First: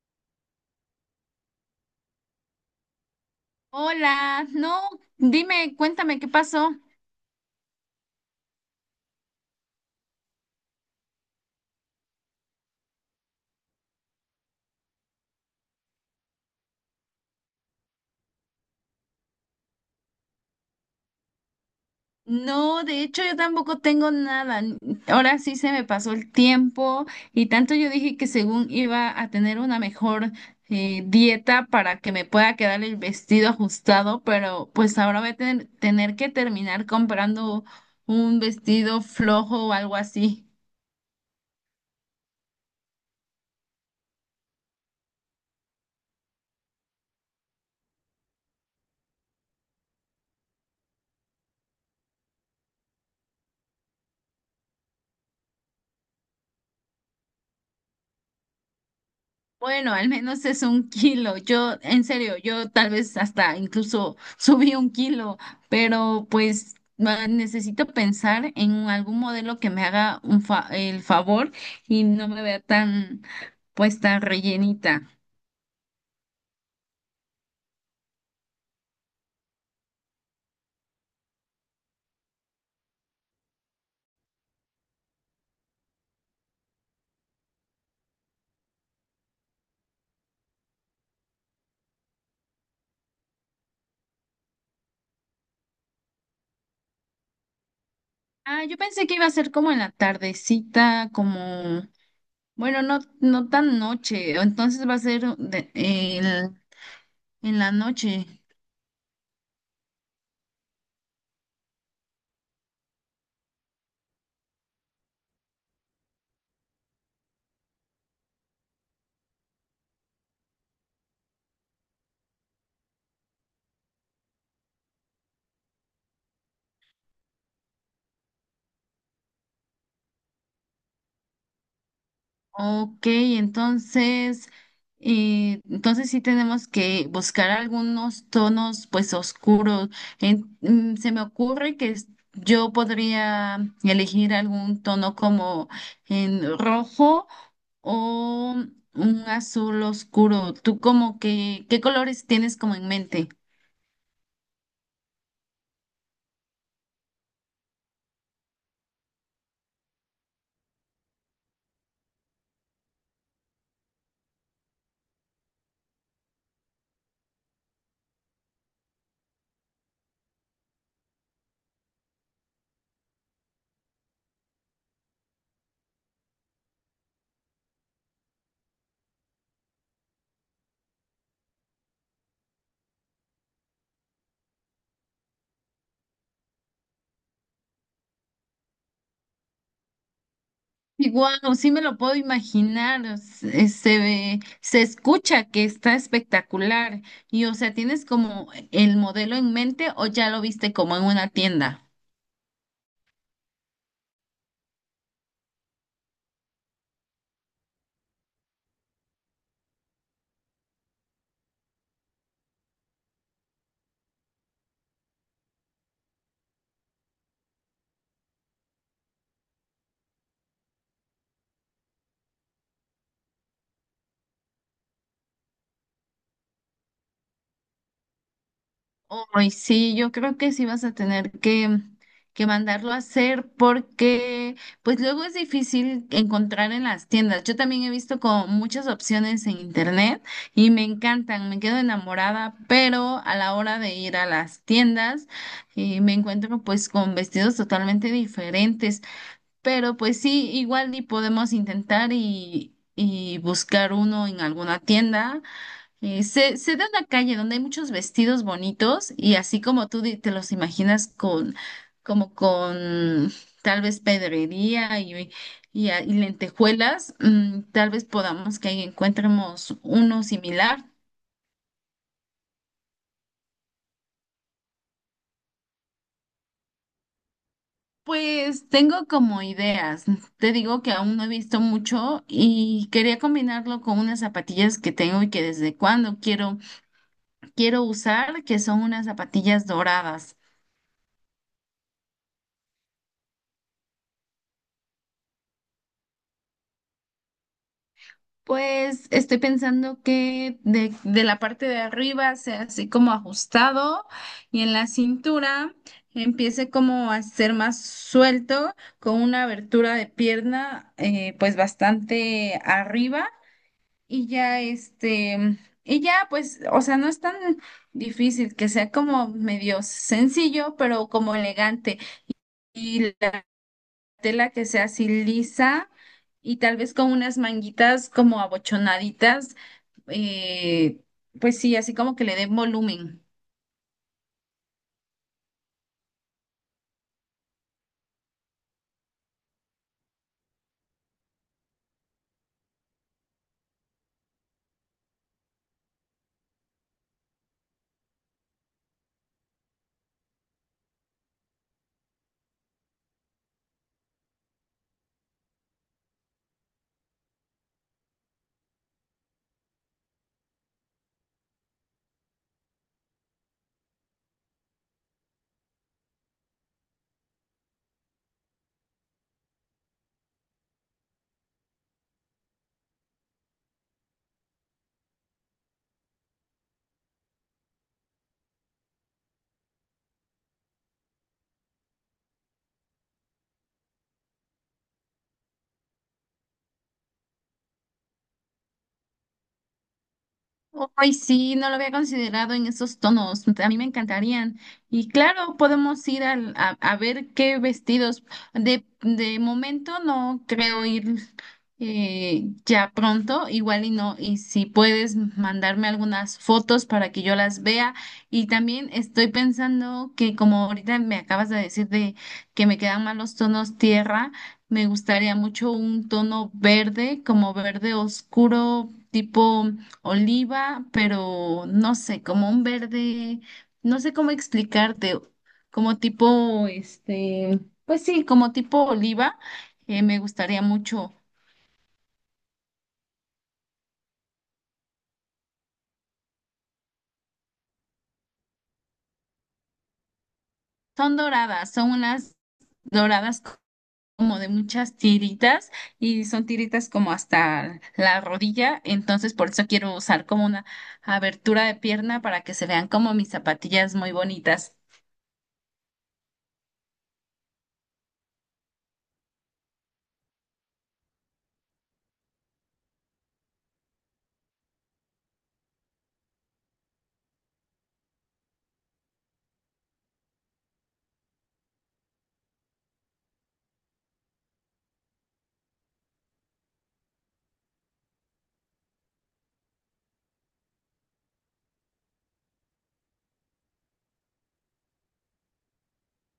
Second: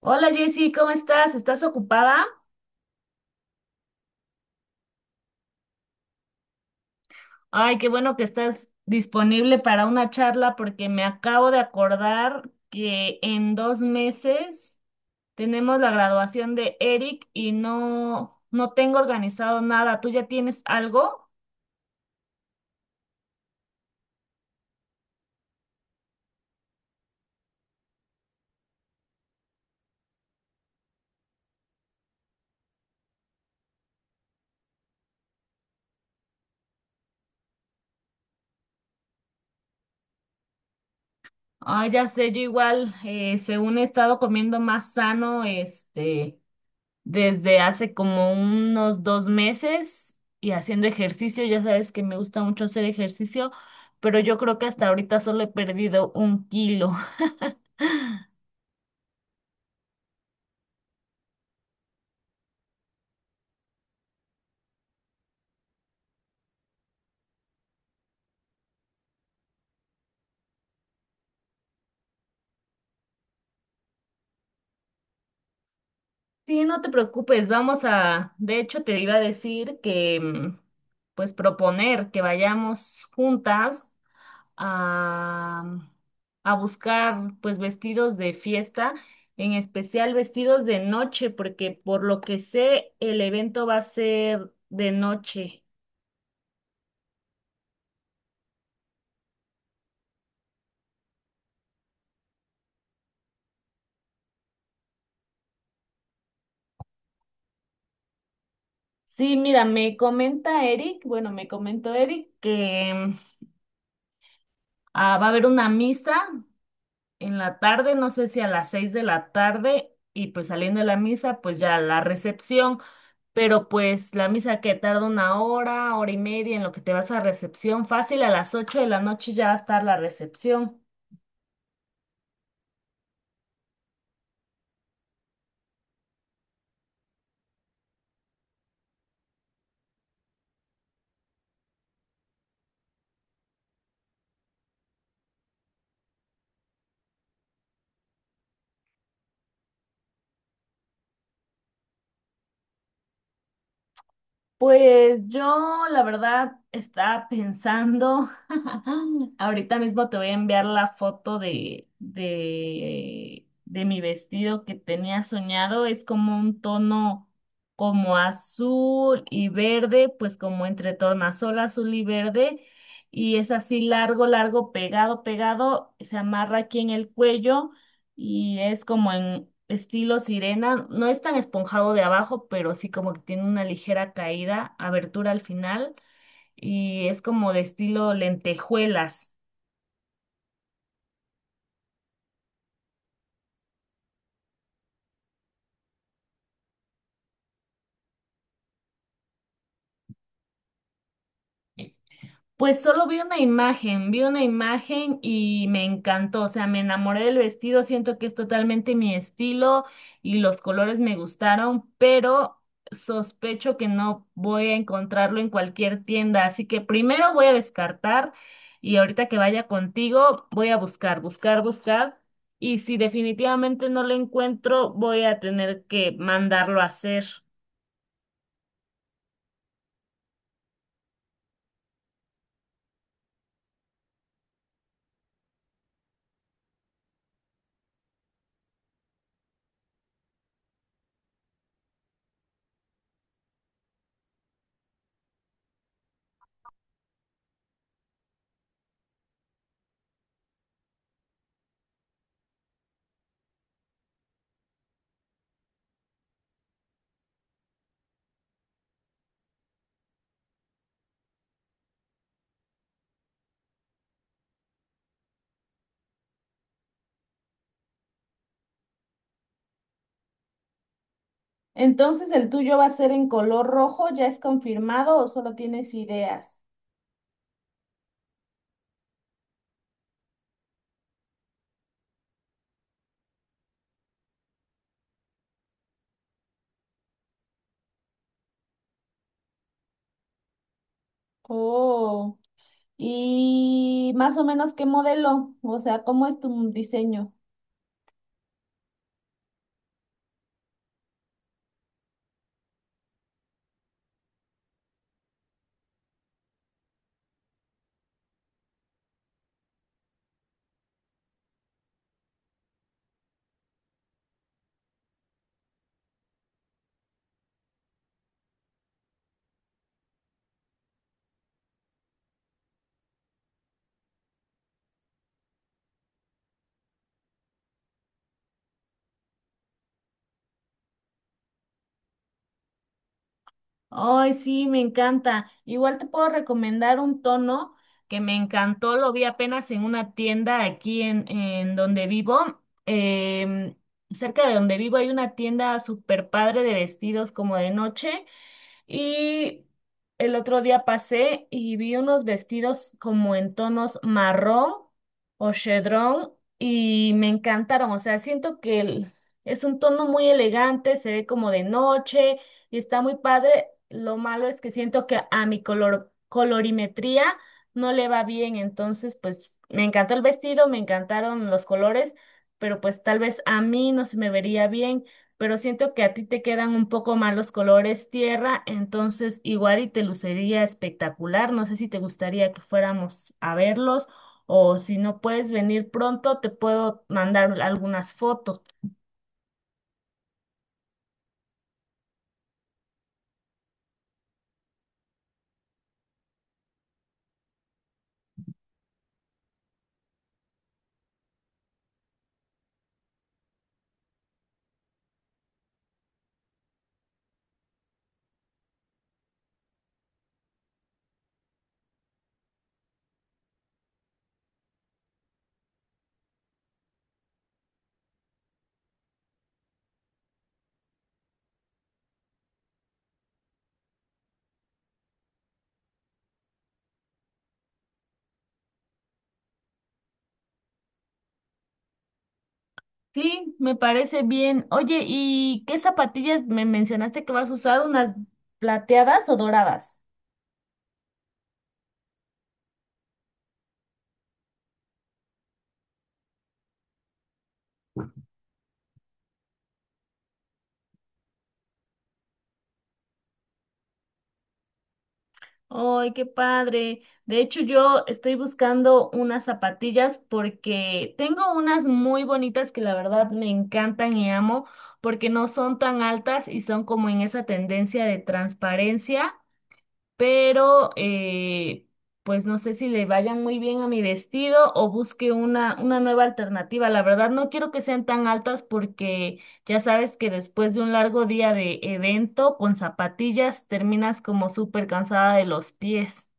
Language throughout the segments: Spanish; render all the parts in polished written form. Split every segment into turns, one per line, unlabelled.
Hola Jessy, ¿cómo estás? ¿Estás ocupada?
Hola, no, dime, cuéntame qué pasó.
Ay, qué bueno que estás disponible para una charla porque me acabo de acordar que en 2 meses tenemos la graduación de Eric y no, no tengo organizado nada. ¿Tú ya tienes algo?
No, de hecho yo tampoco tengo nada. Ahora sí se me pasó el tiempo y tanto yo dije que según iba a tener una mejor dieta para que me pueda quedar el vestido ajustado, pero pues ahora voy a tener que terminar comprando un vestido flojo o algo así.
Ay, ya sé, yo igual, según he estado comiendo más sano, desde hace como unos 2 meses y haciendo ejercicio. Ya sabes que me gusta mucho hacer ejercicio, pero yo creo que hasta ahorita solo he perdido un kilo.
Bueno, al menos es un kilo. Yo, en serio, yo tal vez hasta incluso subí un kilo, pero pues necesito pensar en algún modelo que me haga un el favor y no me vea tan, pues tan rellenita.
Sí, no te preocupes, vamos a, de hecho te iba a decir que pues proponer que vayamos juntas a, a buscar pues vestidos de fiesta, en especial vestidos de noche, porque por lo que sé el evento va a ser de noche.
Ah, yo pensé que iba a ser como en la tardecita, como, bueno, no, no tan noche, entonces va a ser en la noche.
Sí, mira, me comenta Eric, bueno, me comentó Eric que ah, va a haber una misa en la tarde, no sé si a las 6 de la tarde, y pues saliendo de la misa, pues ya la recepción, pero pues la misa que tarda una hora, hora y media en lo que te vas a recepción, fácil a las 8 de la noche ya va a estar la recepción.
Ok, entonces, entonces sí tenemos que buscar algunos tonos pues oscuros. Se me ocurre que yo podría elegir algún tono como en rojo o un azul oscuro. ¿Tú como que qué colores tienes como en mente?
Pues yo, la verdad, estaba pensando, ahorita mismo te voy a enviar la foto de mi vestido que tenía soñado, es como un tono como azul y verde, pues como entre tornasol azul y verde, y es así largo, largo, pegado, pegado, se amarra aquí en el cuello y es como en estilo sirena, no es tan esponjado de abajo, pero sí como que tiene una ligera caída, abertura al final, y es como de estilo lentejuelas.
Y guau, sí me lo puedo imaginar, o se escucha que está espectacular. Y o sea, ¿tienes como el modelo en mente o ya lo viste como en una tienda?
Pues solo vi una imagen y me encantó, o sea, me enamoré del vestido, siento que es totalmente mi estilo y los colores me gustaron, pero sospecho que no voy a encontrarlo en cualquier tienda, así que primero voy a descartar y ahorita que vaya contigo voy a buscar, buscar, buscar y si definitivamente no lo encuentro voy a tener que mandarlo a hacer.
Ay, sí, yo creo que sí vas a tener que mandarlo a hacer porque pues luego es difícil encontrar en las tiendas. Yo también he visto como muchas opciones en internet y me encantan, me quedo enamorada, pero a la hora de ir a las tiendas me encuentro pues con vestidos totalmente diferentes. Pero pues sí, igual y podemos intentar y buscar uno en alguna tienda sé, sé de una calle donde hay muchos vestidos bonitos y así como tú te los imaginas con, como con tal vez pedrería y y lentejuelas, mm, tal vez podamos que ahí encontremos uno similar.
Entonces, ¿el tuyo va a ser en color rojo? ¿Ya es confirmado o solo tienes ideas?
Pues tengo como ideas. Te digo que aún no he visto mucho y quería combinarlo con unas zapatillas que tengo y que desde cuando quiero usar, que son unas zapatillas doradas.
Oh, y más o menos qué modelo, o sea, ¿cómo es tu diseño?
Pues estoy pensando que de la parte de arriba sea así como ajustado y en la cintura empiece como a ser más suelto con una abertura de pierna pues bastante arriba y ya este, y ya pues, o sea, no es tan difícil que sea como medio sencillo pero como elegante. Y la tela que sea así lisa y tal vez con unas manguitas como abochonaditas, eh, pues sí, así como que le den volumen.
Ay, sí, me encanta. Igual te puedo recomendar un tono que me encantó, lo vi apenas en una tienda aquí en donde vivo. Em, Cerca de donde vivo hay una tienda súper padre de vestidos como de noche. Y el otro día pasé y vi unos vestidos como en tonos marrón o chedrón y me encantaron. O sea, siento que es un tono muy elegante, se ve como de noche y está muy padre. Lo malo es que siento que a mi color, colorimetría no le va bien. Entonces, pues me encantó el vestido, me encantaron los colores, pero pues tal vez a mí no se me vería bien, pero siento que a ti te quedan un poco mal los colores tierra, entonces igual y te lucería espectacular. No sé si te gustaría que fuéramos a verlos o si no puedes venir pronto, te puedo mandar algunas fotos.
Hoy sí, no lo había considerado en esos tonos. A mí me encantarían. Y claro, podemos ir a ver qué vestidos. De momento no creo ir ya pronto, igual y no. Y si puedes mandarme algunas fotos para que yo las vea. Y también estoy pensando que como ahorita me acabas de decir de que me quedan mal los tonos tierra, me gustaría mucho un tono verde, como verde oscuro, tipo oliva, pero no sé, como un verde, no sé cómo explicarte, como tipo, este, pues sí, como tipo oliva, me gustaría mucho.
Sí, me parece bien. Oye, ¿y qué zapatillas me mencionaste que vas a usar? ¿Unas plateadas o doradas?
Son doradas, son unas doradas como de muchas tiritas y son tiritas como hasta la rodilla, entonces por eso quiero usar como una abertura de pierna para que se vean como mis zapatillas muy bonitas.
Ay, qué padre. De hecho, yo estoy buscando unas zapatillas porque tengo unas muy bonitas que la verdad me encantan y amo porque no son tan altas y son como en esa tendencia de transparencia, pero pues no sé si le vayan muy bien a mi vestido o busque una nueva alternativa. La verdad no quiero que sean tan altas porque ya sabes que después de un largo día de evento con zapatillas terminas como súper cansada de los pies.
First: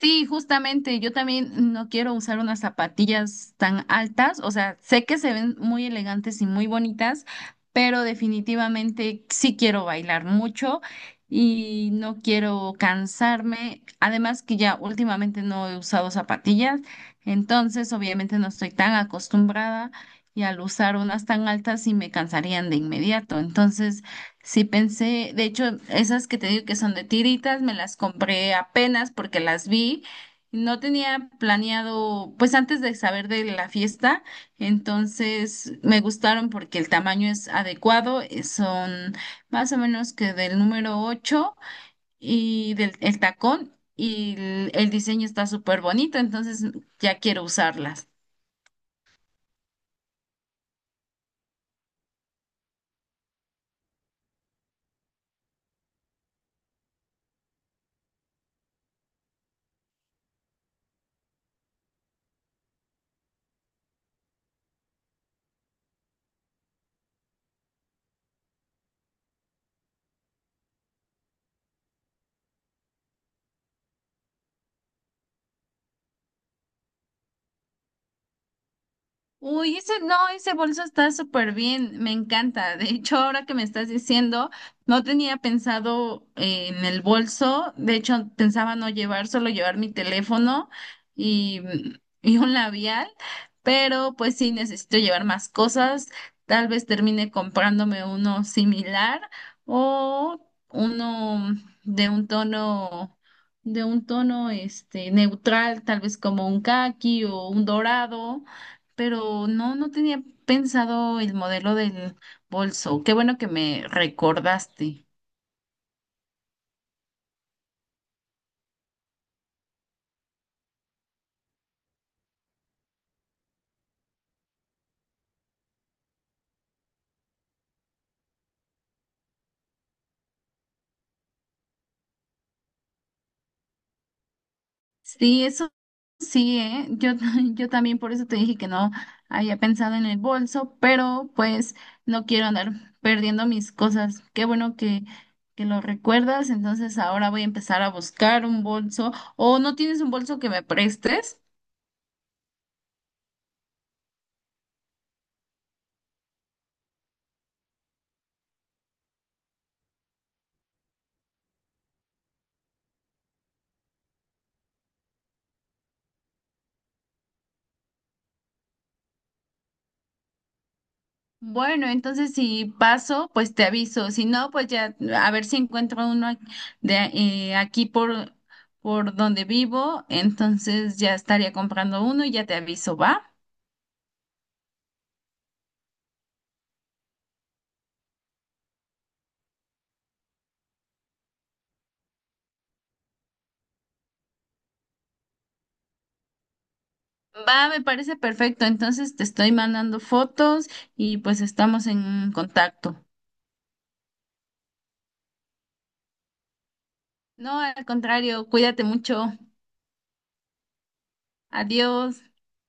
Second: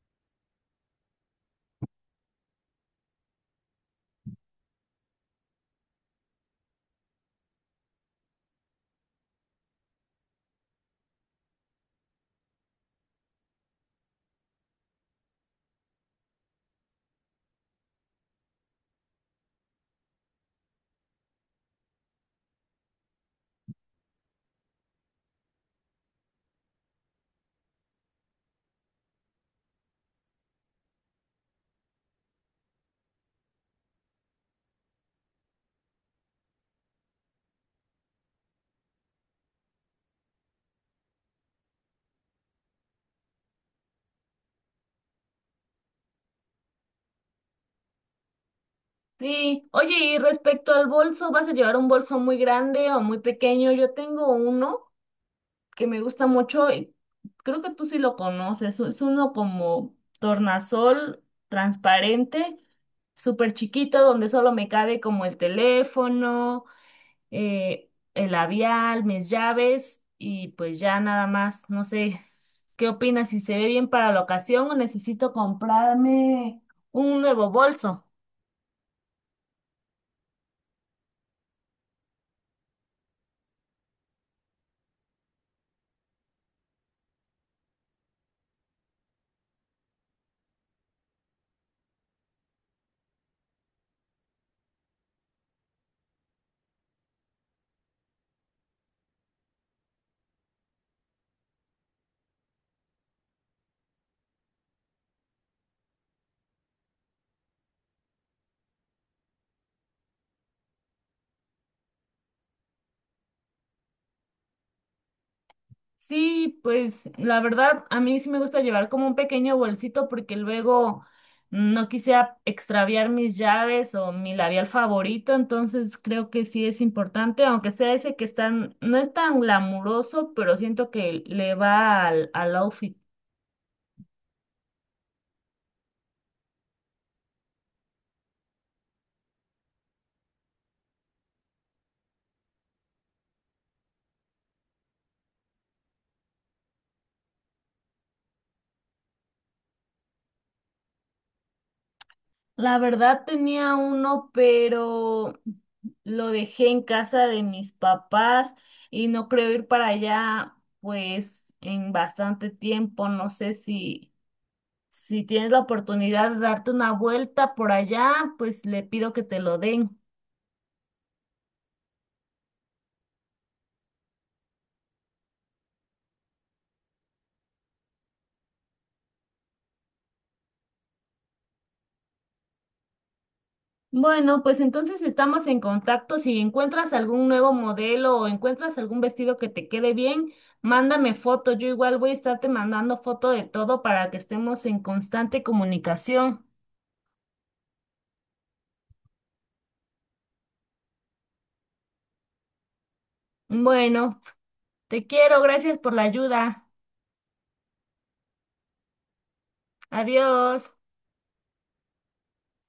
Sí, justamente, yo también no quiero usar unas zapatillas tan altas, o sea, sé que se ven muy elegantes y muy bonitas, pero definitivamente sí quiero bailar mucho y no quiero cansarme, además que ya últimamente no he usado zapatillas, entonces obviamente no estoy tan acostumbrada y al usar unas tan altas sí me cansarían de inmediato, entonces... Sí, pensé, de hecho, esas que te digo que son de tiritas, me las compré apenas porque las vi. No tenía planeado, pues antes de saber de la fiesta, entonces me gustaron porque el tamaño es adecuado, son más o menos que del número 8 y del el tacón y el diseño está súper bonito, entonces ya quiero usarlas.
Sí, oye, y respecto al bolso, ¿vas a llevar un bolso muy grande o muy pequeño? Yo tengo uno que me gusta mucho, y creo que tú sí lo conoces, es uno como tornasol transparente, súper chiquito, donde solo me cabe como el teléfono, el labial, mis llaves y pues ya nada más, no sé, ¿qué opinas? ¿Si se ve bien para la ocasión o necesito comprarme un nuevo bolso?
Uy, ese no, ese bolso está súper bien, me encanta. De hecho, ahora que me estás diciendo, no tenía pensado en el bolso, de hecho pensaba no llevar, solo llevar mi teléfono y, y un labial, pero pues sí necesito llevar más cosas, tal vez termine comprándome uno similar o uno de un tono, de un tono este neutral, tal vez como un caqui o un dorado pero no, no tenía pensado el modelo del bolso. Qué bueno que me recordaste.
Sí, pues la verdad, a mí sí me gusta llevar como un pequeño bolsito porque luego no quisiera extraviar mis llaves o mi labial favorito, entonces creo que sí es importante, aunque sea ese que están, no es tan glamuroso, pero siento que le va al outfit.
Sí, eso sí, ¿eh? Yo, yo también por eso te dije que no había pensado en el bolso, pero pues no quiero andar perdiendo mis cosas. Qué bueno que lo recuerdas. Entonces ahora voy a empezar a buscar un bolso. ¿O no tienes un bolso que me prestes?
La verdad tenía uno, pero lo dejé en casa de mis papás y no creo ir para allá, pues en bastante tiempo, no sé si... Si tienes la oportunidad de darte una vuelta por allá, pues le pido que te lo den.
Bueno, entonces si paso, pues te aviso. Si no, pues ya a ver si encuentro uno de aquí por donde vivo. Entonces ya estaría comprando uno y ya te aviso, ¿va?
Bueno, pues entonces estamos en contacto. Si encuentras algún nuevo modelo o encuentras algún vestido que te quede bien, mándame foto. Yo igual voy a estarte mandando foto de todo para que estemos en constante comunicación.
Va, me parece perfecto. Entonces te estoy mandando fotos y pues estamos en contacto.
Bueno, te quiero. Gracias por la ayuda.
No, al contrario, cuídate mucho.
Adiós.
Adiós.